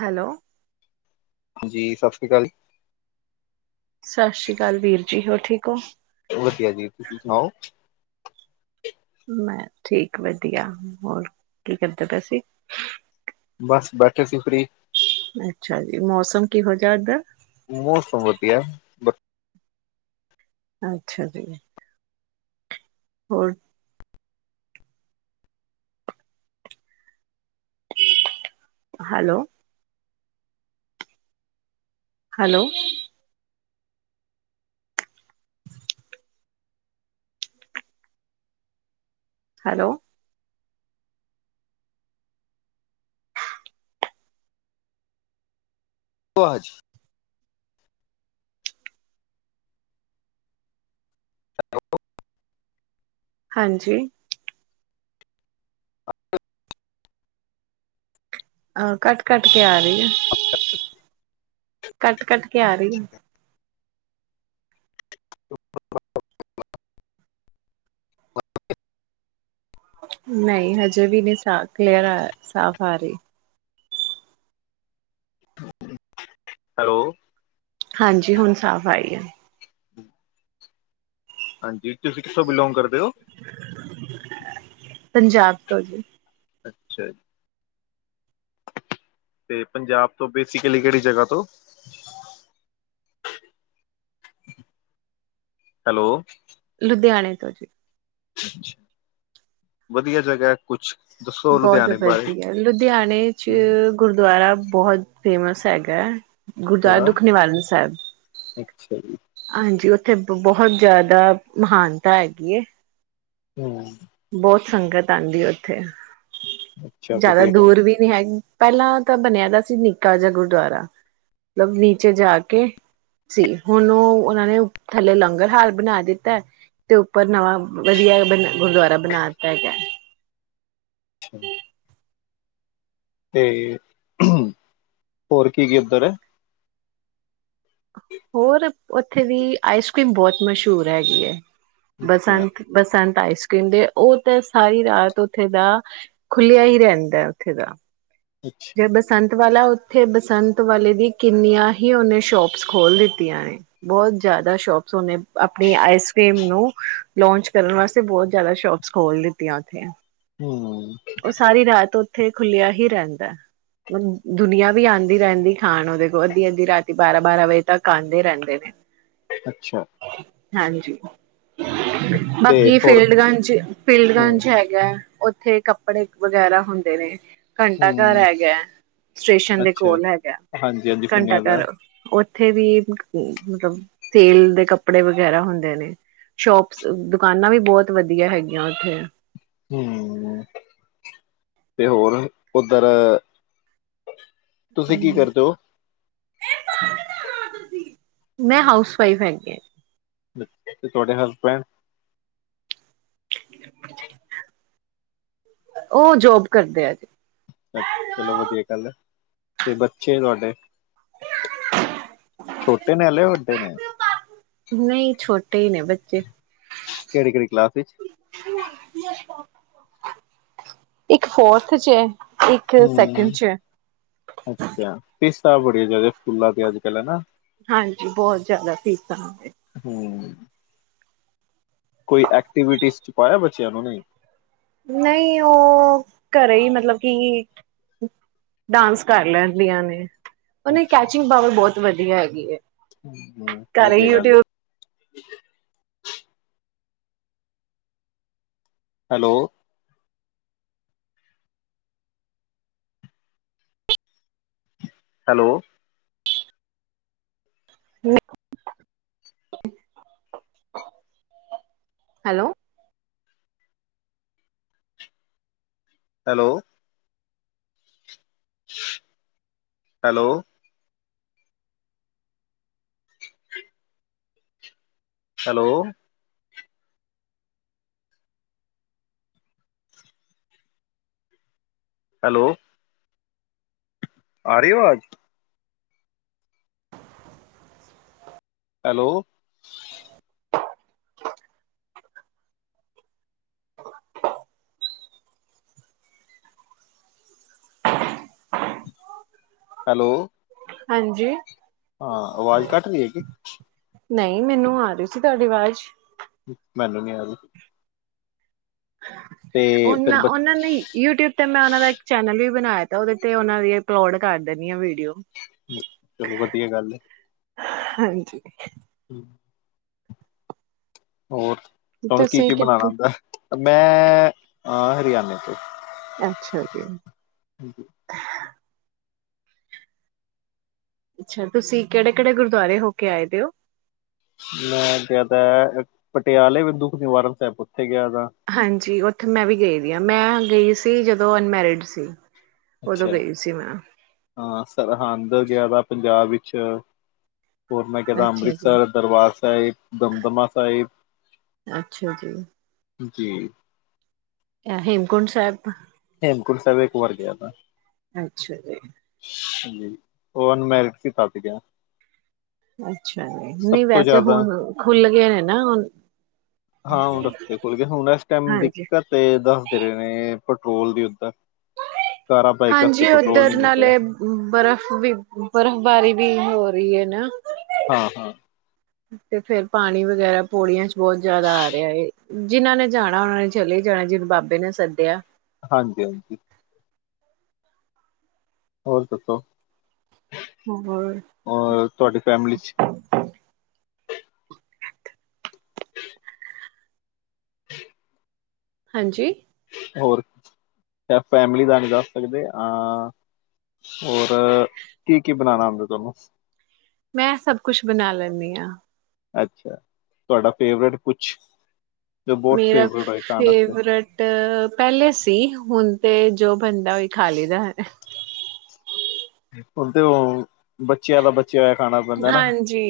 Hello ਜੀ ਸਤ ਸ੍ਰੀ ਆਕਾਲ ਸਤਿ ਸ਼੍ਰੀ ਅਕਾਲ ਵਿਰ ਜੀ ਹੋਰ ਠੀਕ ਹੋ ਵਧੀਆ ਜੀ ਤੁਸੀਂ ਸੁਣਾਓ ਮੈਂ ਠੀਕ ਵਦੀਆ, ਹੋਰ ਕੀ ਕਰਦੇਪਏ ਸੀ ਬਸ ਬੈਠੇ ਸੀ ਫ੍ਰਰੀ ਅੱਛਾ ਜੀ ਮੌਸਮ ਕਿਹੋ ਜਿਹਾ ਇਧਰ ਮੌਸਮ ਵਦੀਆ ਅੱਛਾ ਜੀ ਹੋਰ ਹੈਲੋ ਹੈਲੋ ਹੈਲੋ ਅਛਾ [unintelligible] [unintelligible] ਹਾਂਜੀ ਆਹ ਕੱਟ ਕੱਟ ਕੇ ਆ ਰਹੀ ਆ ਕੱਟ ਕੱਟ ਕੇ ਆ ਰਹੀ ਆ [unintelligible] [unintelligible] ਨਹੀਂ ਹਜੇ ਵੀ ਨਹੀਂ ਸਾ ਕਲੀਅਰ ਸਾਫ਼ ਆ ਰਹੀ ਹੈਲੋ ਹਾਂਜੀ ਹੁਣ ਸਾਫ਼ ਆਈ ਆ ਹਾਂਜੀ ਤੁਸੀਂ ਕਿਸੋ ਬਿਲੋਂਗ ਕਰਦੇ ਹੋ ਪੰਜਾਬ ਤੋਂ ਜੀ ਅੱਛਾ ਜੀ ਤੇ ਪੰਜਾਬ ਤੋਂ ਬੇਸਿਕਲੀ ਕਿਹੜੀ ਜਗ੍ਹਾ ਤੋਂ ਹੈਲੋ, ਲੁਧਿਆਣੇ ਜੀ, ਵਧੀਆ ਜਗ੍ਹਾ ਹੈ। ਕੁਛ ਦੱਸੋ ਬਹੁਤ ਲੁਧਿਆਣੇ ਬਾਰੇ ਵਧੀਆ, ਲੁਧਿਆਣੇ ਚ ਗੁਰਦੁਆਰਾ ਬਹੁਤ ਫੇਮਸ ਹੈਗਾ। ਗੁਰਦੁਆਰਾ ਕਿਹੜਾ ਦੁੱਖ ਨਿਵਾਰਨ ਸਾਹਿਬ। ਅੱਛਾ ਜੀ ਹਾਂਜੀ। ਉੱਥੇ ਬਹੁਤ ਜ਼ਿਆਦਾ ਮਹਾਨਤਾ ਹੈਗੀ। ਹਮ। ਬਹੁਤ ਸੰਗਤ ਆਉਂਦੀ। ਉੱਥੇ ਅੱਛਾ ਜ਼ਿਆਦਾ ਵਧੀਆ ਗੱਲ ਦੂਰ ਵੀ ਨਹੀਂ ਹੈਗੀ। ਪਹਿਲਾਂ ਤਾਂ ਬਣਿਆ ਦਾ ਸੀ ਨਿੱਕਾ ਜਿਹਾ ਗੁਰਦੁਆਰਾ, ਮਤਲਬ ਨੀਚੇ ਜਾ ਕੇ ਸੀ। ਹੁਣ ਉਹ ਉਹਨਾਂ ਨੇ ਥੱਲੇ ਲੰਗਰ ਹਾਲ ਬਣਾ ਦਿੱਤਾ। ਤੇ ਉੱਪਰ ਨਵਾਂ ਵਧੀਆ ਬ ਗੁਰਦੁਆਰਾ ਬਣਾ ਦਿੱਤਾ ਹੈਗਾ। ਅੱਛਾ [unintelligible] ਤੇ, ਹੋਰ ਕੀ -ਕੀ ਉੱਧਰ ਹੈ। ਹੋਰ ਉੱਥੇ ਦੀ ਆਈਸ ਕਰ੍ਰੀਮ ਬਹੁਤ ਮਸ਼ਹੂਰ ਹੈਗੀ ਹੈ। ਅੱਛਾ ਬਸੰਤ- ਬਸਾਂਤ ਆਈਸ ਕਰ੍ਰੀਮ ਦੇ ਉਹ ਤਾਂ ਸਾਰੀ ਰਾਤ ਉੱਥੇ ਦਾ ਖੁੱਲਿਆ ਹੀ ਰਹਿੰਦਾ। ਉੱਥੇ ਦਾ ਅੱਛਾ ਜੇ ਬਸੰਤ ਵਾਲਾ ਓਥੇ ਬਸੰਤ ਵਾਲੀ ਦੀ ਕਿੰਨੀਆਂ ਹੀ ਓਨੇ ਸ਼ੋਪਸ ਖੋਲ ਦਿਤੀਆਂ। ਬਹੁਤ ਜਿਆਦਾ ਸ਼ੋਪਸ ਓਨੇ ਆਪਣੀ ਆਈਸ ਕਰ੍ਰੀਮ ਨੂ ਲਾਂਚ ਕਰਨ ਵਾਸਤੇ ਬੋਹਤ ਜਿਆਦਾ ਸ਼ੋਪਸ ਖੋਲ ਦਿਤੀਆਂ। ਓਥੇ ਹਮ ਉਹ ਸਾਰੀ ਰਾਤ ਹੋ ਉੱਥੇ ਖੁੱਲਿਆ ਹੀ ਰਹਿੰਦਾ। ਮਤ ਦੁਨੀਆਂ ਵੀ ਆਉਂਦੀ ਰਹਿੰਦੀ ਖਾਣ ਉਹਦੇ ਕੋਲ ਅੱਧੀ- ਅੱਧੀ ਰਾਤੀ ਬਾਰਾਂ- ਬਾਰਾਂ ਵਜੇ ਤੱਕ ਆਉਂਦੇ ਰਹਿੰਦੇ ਨੇ। ਅੱਛਾ। ਹਾਂਜੀ। ਤੇ ਬਾਕੀ ਹੋਰ ਫੀਲਡਗੰਚ, ਹਮ ਫੀਲਡਗੰਚ ਹੈਗਾ। ਉੱਥੇ ਕ ਕੱਪੜੇ ਵਗੈਰਾ ਹੁੰਦੇ ਨੇ। ਘੰਟਾ ਘਰ ਹਮ ਹੈਗਾ। ਸਟੇਸ਼ਨ ਦੇ ਅੱਛਾ ਕੋਲ ਹੈਗਾ ਹਾਂਜੀ ਹਾਂਜੀ ਘੰਟਾ ਸੁਣਿਆ ਦਾ ਘਰ ਉੇ ਉਥੇ ਵੀ ਮਤਲਬ ਸੇਲ ਦੇ ਕੱਪੜੇ ਵਗੈਰਾ ਹੁੰਦੇ ਨੇ। ਸ਼ੋਪਸ ਦੁਕਾਨਾਂ ਵੀ ਬਹੁਤ ਵਧੀਆ ਹੈਗੀਆਂ। ਉੱਥੇ ਹਮ। ਤੇ ਹੋਰ, ਉੱਧਰ ਤੁਸੀਂ ਕੀ ਕਰਦੇ ਹੋ? ਮੈਂ ਹਾਊਸ ਵਾਈਫ ਹੈਗੀ। ਤੁਹਾਡੇ ਹਸਬੈਂਡ [inaudible] ਉਹ ਜੋਬ ਕਰਦੇ ਔ। ਜੀ, ਅ ਚਲੋ ਵਧੀਆ ਗੱਲ ਹੈ ਤੇ ਬੱਚੇ ਤੁਹਾਡੇ ਛੋਟੇ ਨੇ ਹਾਲੇ ਵੱਡੇ ਨੇ। ਨਹੀਂ ਛੋਟੇ ਹੀ ਨੇ ਬੱਚੇ ਕਿਹੜੀ ਕਿਹੜੀ ਕਲਾਸ ਵਿੱਚ ਇੱਕ ਫੋਰਥ ਚ ਹੈ ਇੱਕ ਹੂੰ ਸੈਕਿੰਡ ਚ ਫੀਸਾ ਬੜੀਆ ਜਿਆਦਾ ਸਕੂਲਾਂ ਤੇ ਅੱਜ ਕੱਲ੍ਹ ਹਨਾ। ਹਾਂਜੀ ਬਹੁਤ ਜਿਆਦਾ ਫੀਸਾਂ ਹੂੰ ਕੋਈ ਐਕਟੀਵਿਟੀਜ਼ ਚ ਪਾਇਆ ਬੱਚਿਆਂ ਨੂੰ ਨਹੀਂ ਨਹੀਂ ਉਹ ਘਰੇ ਹੀ ਮਤਲਬ ਕਿ ਡਾਂਸ ਕਰ ਲੈਂਦੀਆਂ ਨੇ। ਉਹਨਾ ਦੀ ਅੱਛਾ ਕੈਚਿੰਗ ਪਾਵਰ ਬਹੁਤ ਵਧੀਆ ਹੈਗੀ। ਐ ਹੂੰ ਵਧੀਆ ਗੱਲ [unintelligible] ਹੈਲੋ ਹੈਲੋ ਹੂੰ hello hello hello hello hello ਆ ਰਹੀ ਵਾਜ ਹੈਲੋ ਹੈਲੋ ਹਾਂਜੀ। ਹਾਂ ਆਵਾਜ਼ ਕੱਟ ਰਹੀ ਹੈਗੀ। ਨਹੀਂ ਮੈਨੂੰ ਆ ਰਹੀ ਸੀ ਤੁਹਾਡੀ ਆਵਾਜ਼ ਮੈਨੂੰ ਨੀ ਆ ਰਹੀ। ਤੇ ਫਿਰ ਉਹਨਾਂ ਬ ਉਹਨਾਂ ਨੇ ਯੂਟਿਊਬ ਤੇ ਮੈਂ ਉਹਨਾਂ ਦਾ ਇੱਕ ਚੈਨਲ ਵੀ ਬਣਾਇਆ ਤਾਂ ਉਹਦੇ ਤੇ ਉਹਨਾਂ ਦੀ ਅਪਲੋਡ ਕਰ ਦੇਣੀ ਆ ਵੀਡੀਓ ਚਲੋ ਵਧੀਆ ਗੱਲ ਹੈ। ਹਾਂਜੀ। ਹੂੰ ਹੋਰ ਤੁਹਾਨੂੰ ਕੀ ਤੁਸੀਂ ਕੀ ਕਿ ਬਣਾਣਾ ਆਂਦਾ। ਮੈਂ ਅ ਹਰਿਆਣੇ ਤੋਂ ਅੱਛਾ ਜੀ। ਅੱਛਾ ਤੁਸੀਂ ਕਿਹੜੇ ਕਿਹੜੇ ਗੁਰਦੁਆਰੇ ਹੋ ਕੇ ਆਏ ਦੇ ਹੋ। ਮੈਂ ਜ਼ਿਆਦਾ ਪਟਿਆਲੇ ਬਿੰਦੂ ਦੁਖ ਨਿਵਾਰਨ ਸਾਹਿਬ। ਗਿਆ ਦਾ ਹਾਂਜੀ ਉੱਥੇ ਮੈਂ ਵੀ ਗਈ ਦੀ ਹਾਂ। ਮੈਂ ਗਈ ਸੀ। ਜਦੋਂ ਅਨਮੈਰਿਡ ਸੀ। ਉਦੋਂ ਅੱਛਾ ਗਈ ਸੀ ਮੈਂ ਹਾਂ ਸਰਹੰਦ ਗਿਆ ਦਾ ਪੰਜਾਬ ਵਿੱਚ ਅੱਛਾ ਹੋਰ ਮੈਂ ਗਿਆ ਦਾ ਅੱਛਾ ਜੀ ਅੰਮ੍ਰਿਤਸਰ ਦਰਬਾਰ ਸਾਹਿਬ, ਦਮਦਮਾ ਸਾਹਿਬ ਅੱਛਾ ਜੀ ਜੀ ਅ ਹੇਮਕੁੰਟ ਸਾਹਿਬ ਹੇਮਕੁੰਟ ਸਾਹਿਬ ਇੱਕ ਵਾਰ ਗਿਆ ਦਾ ਅੱਛਾ ਜੀ ਜੀ ਉਹ ਅਨਮੈਰਿਡ ਸੀ ਤਾਂ ਸੀ ਗਿਆ ਅੱਛਾ ਜੀ ਸਭ ਨਹੀਂ ਤੋਂ ਵੈਸੇ ਜ਼ਿਆਦਾ ਹੁਣ ਖੁੱਲ ਗਏ ਨੇ ਨਾ ਹੁਣ ਹਾਂ ਹੁਣ ਦੱਸਦੇ ਖੁੱਲ ਗਏ ਹੁਣ ਇਸ ਟਾਈਮ ਹਾਂਜੀ ਦਿੱਕਤ ਦੱਸਦੇ ਨੇ ਨੇ ਪੈਟਰੋਲ ਦੀ ਉੱਧਰ ਕਾਰਾਂ ਬਾਈਕ ਵਾਸਤੇ ਹਾਂਜੀ ਪੈਟਰੋਲ ਉਧਰ ਨਹੀਂ ਮਿਲ ਰਿਹਾ ਨਾਲੇ ਬਰਫ਼ ਦੀ ਬਰਫ਼ਬਾਰੀ ਵੀ ਹੋਰੀ ਹੋ ਰਹੀ ਏ ਨਾ ਹਾਂ ਹਾਂ ਤੇ ਫੇਰ ਪਾਣੀ ਵਗੈਰਾ ਪੌੜੀਆਂ ਚ ਬਹੁਤ ਜਿਆਦਾ ਆ ਰਿਹਾ ਇਹ ਜਿਨਾਂ ਨੇ ਜਾਣਾ ਉਹਨਾਂ ਨੇ ਚਲੇ ਜਾਣਾ। ਜਿਹਨੂੰ ਬਾਬੇ ਨੇ ਸੱਦਿਆ। ਹਾਂਜੀ ਹਾਂਜੀ। ਹੋਰ ਦੱਸੋ। ਹੋਰ ਹੋਰ ਤੁਹਾਡੀ ਫੈਮਲੀ ਚ [unintelligible] ਹਾਂਜੀ ਹੋਰ ਫੈਮਲੀ ਦਾ ਨਹੀਂ ਜਾ ਸਕਦੇ ਅ ਔਰ ਕੀ ਕੀ ਬਣਾਣਾ ਆਉ [unintelligible] ਮੈਂ ਸਭ ਕੁਛ ਬਣਾ ਲੈਂਦੀ ਆ। ਅੱਛਾ ਤੁਹਾਡਾ ਫੇਵਰੇਟ ਕੁਛ ਜੋ ਬਹੁਤ ਮੇਰਾ ਫੇਵਰੇਟ ਹੋਏ ਖਾਣ ਆਸਤੇ ਫੇਵਰੇਟ ਪਹਿਲੇ ਸੀ ਹੁਣ ਤੇ ਜੋ ਬਣਦਾ ਉਈ ਖਾ ਲਈ ਦਾ ਬਲਦੇ ਹੋ ਬੱਚੇ ਆਲਾ ਬਚ ਹਾਂਜੀ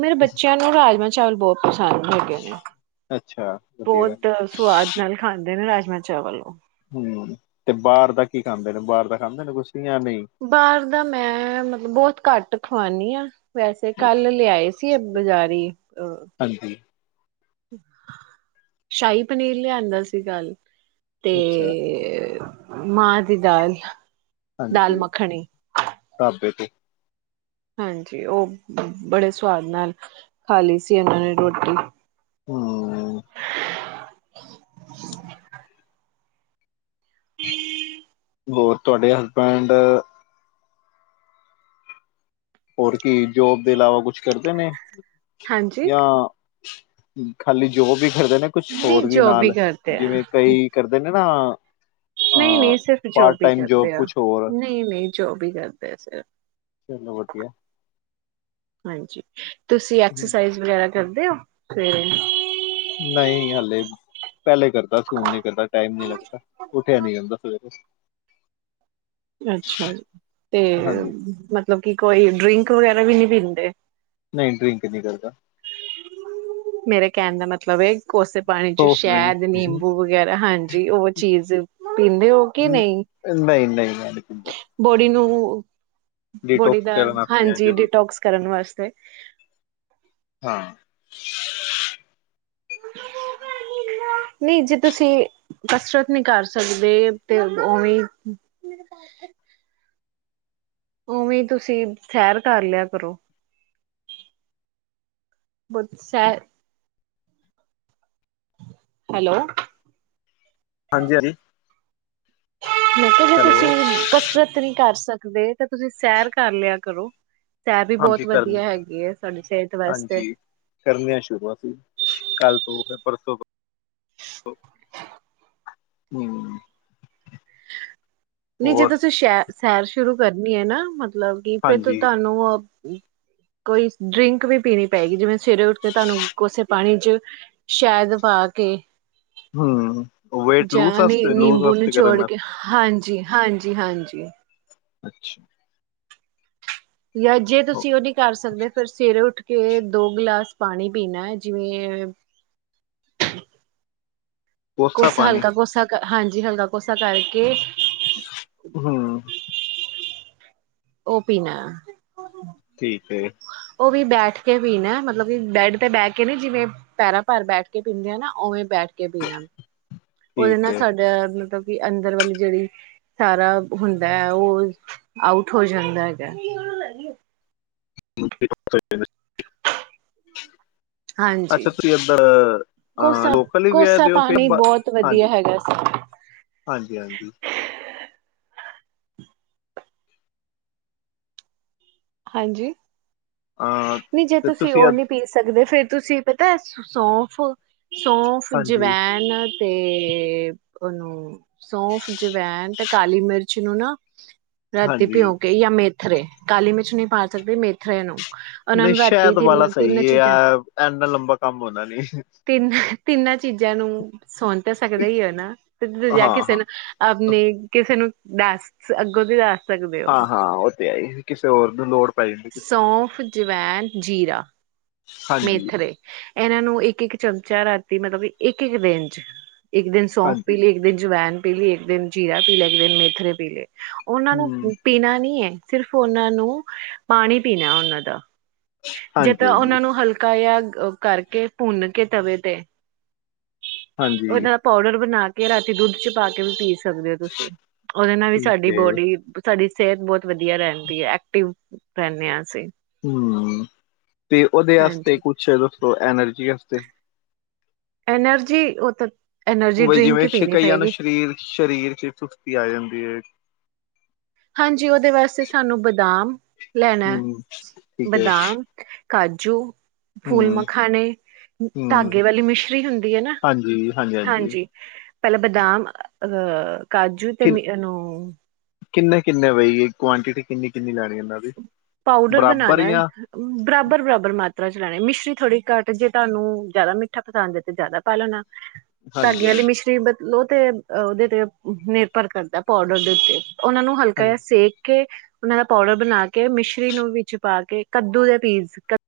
ਮੇਰੇ ਬੱਚਿਆਂ ਨੂੰ ਰਾਜਮਾ ਚਾਵਲ ਬਹੁਤ ਪਸੰਦ ਹੈਗੇ ਨੇ ਅੱਛਾ ਵਧੀਆ ਗੱਲ ਬਹੁਤ ਸਵਾਦ ਨਾਲ ਖਾਂਦੇ ਨੇ ਮੈਂ ਚਾਵਲ ਲੋ ਬਾਹਰ ਦਾ ਕੀ ਖਾਂਦੇ ਨੇ ਬਾਹਰ ਦਾ ਖਾਂਦੇ ਨੇ ਕੁਛ ਜਾਂ ਨਹੀਂ ਬਾਹਰ ਦਾ ਮੈਂ ਮਤਲਬ ਬਹੁਤ ਘੱਟ ਖਵਾਉਣੀ ਆ। [inaudible] ਵੈਸੇ ਕੱਲ ਲਿਆਏ ਸੀ ਬਜ਼ਾਰੀ ਅ ਹਾਂਜੀ ਸ਼ਾਹੀ ਪਨੀਰ ਲਿਆਂਦਾ ਸੀ ਕਲ ਤੇ ਅੱਛਾ ਮਾਂ ਦੀ ਦਾਲ ਦਾਲ ਹਾਂਜੀ ਮੱਖਣੀ ਢਾਬੇ ਤੋ ਹਾਂਜੀ ਉਹ ਬੜੇ ਸਵਾਦ ਨਾਲ ਖਾ ਲਈ ਸੀ। ਇਹਨਾਂ ਨੇ ਰੋਟੀ ਹਮ [inaudible] ਹੋਰ ਤੁਹਾਡੇ ਹਸਬੈਂਡ ਹੋਰ ਕੀ ਜੋਬ ਦੇ ਇਲਾਵਾ ਕੁਛ ਕਰਦੇ ਨੇ ਹਾਂਜੀ ਜਾਂ ਖਾਲੀ ਜੋਬ ਈ ਫਿਰਦੇ ਨੇ ਕੁਛ ਨਹੀਂ ਹੋਰ ਵੀ ਜੋਬ ਹੀ ਨਾਲ ਕਰਦੇ ਆ ਜਿਵੇਂ ਕਈ ਕਰਦੇ ਨੇ ਆ ਨਹੀਂ ਨਹੀਂ ਸਿਰਫ ਜੋਬ ਹੀ ਕਰਦੇ ਆ ਕੁਛ ਹੋਰ ਨਹੀਂ ਨਹੀਂ ਜੋਬ ਹੀ ਕਰਦੇ ਆ ਚਲੋ ਸਿਰਫ ਵਧੀਆ ਹਾਂਜੀ ਤੁਸੀਂ ਐਕਸਸਾਈਜ਼ ਵਗੈਰਾ ਜਾਂਦੇ ਹੋ ਸਵੇਰੇ ਨਹੀਂ ਹਲੇ ਪਹਿਲੇ ਕਰਦਾ ਸੀ। ਹੁਣ ਨੀ ਕਰਦਾ ਟਾਈਮ ਨੀ ਲੱਗਦਾ ਉਠਿਆ ਨਹੀਂ ਜਾਂਦਾ ਸਵੇਰੇ ਅੱਛਾ ਜੀ ਤੇ ਹਾਂਜੀ ਮਤਲਬ ਕਿ ਕੋਈ ਡਰਿੰਕ ਵਗੈਰਾ ਵੀ ਨਹੀ ਪੀਂਦੇ ਨਹੀਂ ਡਰਿੰਕ ਨਹੀਂ ਕਰਦਾ ਮੇਰੇ ਕਹਿਣ ਦਾ ਮਤਲਬ ਹੈ ਕੋਸੇ ਪਾਣੀ ਚ ਸੋਫਟ ਡਰਿੰਕ ਸ਼ਹਿਦ, ਨਹੀਂ ਨਿੰਬੂ ਵਗੈਰਾ ਹਾਂਜੀ ਉਹ ਚੀਜ਼ ਪੀਂਦੇ ਹੋ ਕਿ ਨਹੀਂ ਨਹੀਂ ਮੈਂ ਨੀ ਪੀਂਦਾ ਬੋਡੀ ਨੂੰ ਉਹ ਬੋਡੀ ਡੀਟੋਕਸ ਦਾ ਕਰਨ ਵਾਸਤੇ ਹਾਂਜੀ ਜ਼ਰੂਰੀ ਡੀਟੋਕਸ ਕਰਨ ਵਾਸਤੇ। ਹਾਂ ਨਹੀਂ ਜੇ ਤੁਸੀਂ ਕਸਰਤ ਨਹੀਂ ਕਰ ਸਕਦੇ ਤੇ ਉਵੇਂ ਉਵੇਂ ਤੁਸੀਂ ਸੈਰ ਕਰ ਲਿਆ ਕਰੋ। ਬੁਟ ਸੈਰ ਹੈਲੋ ਹਾਂਜੀ ਹਾਂਜੀ ਮੈਂ ਕਿਹਾ ਜੇ ਤੁਸੀਂ ਹੈਲੋ ਕਸਰਤ ਨਹੀਂ ਕਰ ਸਕਦੇ ਕਦੇ ਤਾਂ ਤੁਸੀਂ ਸੈਰ ਕਰ ਲਿਆ ਕਰੋ। ਸੈਰ ਵੀ ਹਾਂਜੀ ਬਹੁਤ ਕਰਨ, ਵਧੀਆ ਹੈਗੀ ਹੈ ਸਾਡੀ ਸਿਹਤ ਵਾਸਤੇ ਹਾਂਜੀ ਕਰਨੀਆਂ ਸ਼ੁਰੂ ਅਸੀਂ ਕੱਲ ਹੈ ਪਰਸੋਂ ਤੋ ਹੂੰ ਨਹੀਂ ਜੇ ਤੁਸੀਂ ਸ਼ਹਿਦ ਸੈਰ ਸ਼ੁਰੂ ਕਰਨੀ ਐਂ ਨਾ ਮਤਲਬ ਕਿ ਫੇਰ ਹਾਂਜੀ ਤੁਹਾਨੂੰ ਆਹ ਕੋਈ ਡਰਿੰਕ ਵੀ ਪੀਣੀ ਪਏਗੀ, ਜਿਵੇਂ ਸਵੇਰੇ ਉੱਠ ਕੇ ਤੁਹਾਨੂੰ ਕੋਸੇ ਪਾਣੀ ਚ, ਸ਼ਹਿਦ ਪਾ ਕੇ ਹੂੰ ਜਾਂ ਨੀ ਨਿੰਬੂ ਨਿਚੋੜ ਕੇ, ਹਾਂਜੀ। ਹਾਂਜੀ ਹਾਂਜੀ ਅੱਛਾ ਜਾਂ ਜੇ ਤੁਸੀਂ ਉਹ ਨੀ ਕਰ ਸਕਦੇ, ਫੇਰ ਸਵੇਰੇ ਉੱਠ ਕੇ, ਦੋ ਗਲਾਸ ਪਾਣੀ ਪੀਣਾ ਐ, ਜਿਵੇਂ ਕੋਸਾ ਹਲਕਾ ਕੋਸਾ ਕ ਹਾਂਜੀ ਹਲਕਾ ਕੋਸਾ ਕਰਕੇ ਓਹ ਪੀ ਨਾ। ਠੀਕ ਐ। ਵੀ ਬੈਠ ਕੇ ਪੀਣਾ, ਮਤਲਬ ਕਿ ਬੈਡ ਤੇ ਬਹਿ ਕੇ ਨੀ, ਜਿਵੇਂ ਪੈਰਾਂ ਭਰ ਬੈਠ ਕੇ ਪੀਂਦੇ ਆ ਨਾ, ਉਵੇਂ ਬੈਠ ਕੇ ਪੀਣਾ। ਉਹਦੇ ਨਾਲ ਸਾਡਾ ਮਤਲਬ ਕਿ ਅੰਦਰ ਵਾਲੀ ਜਿਹੜੀ ਸਾਰਾ ਹੁੰਦਾ ਐ, ਉਹ ਆਊਟ ਹੋ ਜਾਂਦਾ ਹੈਗਾ। [unintelligible] ਹਾਂਜੀ ਅੱਛਾ, ਤੁਸੀਂ ਉਦਾ ਕੋਸਾ ਲੋਕਲ ਹੀ ਵਿਆਹ ਦੇ ਊ ਕੋਸਾ ਦਿਓ, ਫਿਰ ਪਾਣੀ ਬਾਹਰ, ਬਹੁਤ ਵਧੀਆ ਹਾਂਜੀ ਹੈਗਾ ਸੀ। ਹਾਂਜੀ ਹਾਂਜੀ। ਹਾਂਜੀ ਅਹ, ਨਹੀਂ, ਜੇ ਤੇ ਤੁਸੀਂ ਉਹ ਇੱਧ- ਨੀ ਪੀ ਸਕਦੇ ਫੇਰ ਤੁਸੀਂ ਪਤਾ ਸ ਸੌਫ ਸੌਂਫ, ਹਾਂਜੀ ਜਵੈਨ ਤੇ ਉਹਨੂੰ ਸੌਫ ਜਵਾਇਣ ਤੇ ਕਾਲੀ ਮਿਰਚ ਨੂੰ ਨਾ ਰਾਤੀ ਹਾਂਜੀ ਭਿਉਂਕੇ ਯਾ ਮੇ ਕਾਲੀ ਮਿਰਚ ਕੁਛ ਨਹੀਂ ਪਾ ਸਕਦੇ ਮੇਥਰੇ ਨੂੰ ਉਹਨਾਂ ਨਹੀ ਨੂੰ ਰਾਤੀ ਸ਼ਹਿਦ ਵਾਲਾ ਤਿੰਨ ਤਿੰਨ ਸਹੀ ਹੈ ਚੀਜ਼ਾਂ ਯ ਇਨਾ ਲੰਬਾ ਕੰਮ ਹੋਨਾ ਨੀ। ਤਿੰਨ ਤਿੰਨਾਂ ਚੀਜ਼ਾਂ ਨੂੰ ਸੁਣ ਤਾਂ ਸਕਦੇ ਹੀ ਔ ਨਾ ਤੇ ਜਾ ਹਾਂ ਕਿਸੇ ਹਾਂ ਨੂੰ ਆਪਣੇ ਕਿਸੇ ਨੂੰ [unintelligible] ਹਾਂ-ਹਾਂ ਉਹ ਤੇ ਹੈਈਏ ਕਿਸੇ ਹੋਰ [unintelligible] [unintelligible] ਸੌਂਫ ਜਵੈਨ, ਜੀਰਾ ਹਾਂਜੀ ਮੇਥਰੇ ਇਹਨਾਂ ਨੂੰ ਇੱਕ-ਇੱਕ ਚਮਚਾ ਰਾਤੀ ਮਤਲਬ ਇੱਕ-ਇੱਕ ਦਿਨ ਚ ਇੱਕ ਦਿਨ ਸੌਂਫ ਹਾਂਜੀ ਪੀਲੀ, ਇੱਕ ਦਿਨ ਜਵੈਨ ਪੀਲੀ ਇੱਕ ਦਿਨ ਜੀਰਾ ਪੀ ਲੈ ਇੱਕ ਦਿਨ ਮੇਥਰੇ ਪੀ ਲੈ। ਉਹਨਾਂ ਨੂੰ ਹੂੰ ਪ ਪੀਣਾ ਨੀ ਏ ਸਿਰਫ ਉਹਨਾਂ ਨੂੰ, ਪਾਣੀ ਪੀਣਾ ਉਹਨਾਂ ਦਾ। ਜੇ ਤਾਂ ਹਾਂਜੀ-ਹਾਂਜੀ। ਉਹਨਾਂ [unintelligible] ਕਰਕੇ ਭੁੰਨ ਕੇ ਤਵੇ ਤੇ ਹਾਂਜੀ ਉਹਨਾਂ ਪਾਊਡਰ ਬਣਾ ਘੇ ਰਾਤੀ ਦੁੱਧ ਚ ਪਾ ਕੇ ਵੀ ਪੀ ਸਕਦੇ ਹੋ ਤੁਸੀਂ। ਉਹਦੇ ਨਾਲ ਵੀ ਠੀਕ ਸਾਡੀ ਹੈ ਬੋਡੀ ਬ ਸਾਡੀ ਸਿਹਤ ਬਹੁਤ ਵਧੀਆ ਰਹਿੰਦੀ ਹੈ। ਐਕਟਿਵ ਰਹਿੰਨੇ ਹਾਂ ਅਸੀਂ। ਹਮ। ਤੇ ਉਹਦੇ ਆਸਤੇ ਹਾਂਜੀ ਕੁਛ ਰ ਓਹ ਐਨਰਜੀ ਆਸਤੇ ਐਨਰਜੀ ਓਤ ਬਈ ਜਿਵੇਂ ਸ਼ਕ ਕਈਆਂ ਨੂੰ ਸਰੀਰ ਸਰੀਰ ਚ [unintelligible] ਆ ਜਾਂਦੀ ਹੈ। ਹਾਂਜੀ ਉਹਦੇ ਵਾਸਤੇ ਸਾਨੂੰ ਬਦਾਮ ਲੈਣਾ ਹੇ। ਹਮ ਸ ਠੀਕ ਹੈ ਬਦਾਮ ਕਾਜੂ ਹਮ ਫੂਲ-ਮਖਾਣੇ, ਹਮ ਧਾਗੇ ਵਾਲੀ ਮਿਸ਼ਰੀ ਹੁੰਦੀ ਹੈ ਨਾ, ਹਾਂਜੀ ਫਲ ਬਦਾਮ ਅ ਕਾਜੂ ਤੇ ਕਿ [unintelligible] ਮਨ ਕਿੰਨੇ ਕਿੰਨੇ [unintelligible] ਪਏਗ ਕੁਆਂਟਿਟੀ ਕਿੰਨੀ ਕਿੰਨੀ ਲੈਣੀ ਇਹਨਾਂ ਦੀ। ਪਾਊਡਰ ਬਣਾਣਾ ਬਰਾਬਰ ਜਾਂ ਬਰਾਬਰ, ਬਰਾਬਰ ਮਾਤ ਚਲਾੈਣੇ [unintelligible] ਮਿਰੀ ਥੋੜੀ ਘਟ ਜੇ ਤੁਹਾਨੂੰ ਜ਼ਿਆਦਾ ਮਿੱਠਾ ਪਸੰਦ ਹੈ ਤੇ ਜ਼ਿਆਦਾ ਪਾ ਲੈਣਾ। ਧਾਗੇ ਆਲੀ ਹਾਂਜੀ ਮਿਸ਼ਰੀ ਬ ਉਹ ਤੇ ਉਹਦੇ ਤੇ ਨਿਰਭਰ ਕਰਦਾ ਪਾਓਡਰ ਦੇ ਉੱਤੇ ਉਹਨਾਂ ਨੂੰ ਹਲਕਾ ਜਿਹਾ ਸੇਕ ਕੇ ਉਹਨਾਂ ਦਾ ਪਾਊਡਰ ਬਣਾ ਕੇ ਕੇ ਮਿਸ਼ਰੀ ਨੂੰ ਵਿੱਚ ਪਾ ਕੇ ਕੱਦੂ ਦੇ ਪੀਸ ਕ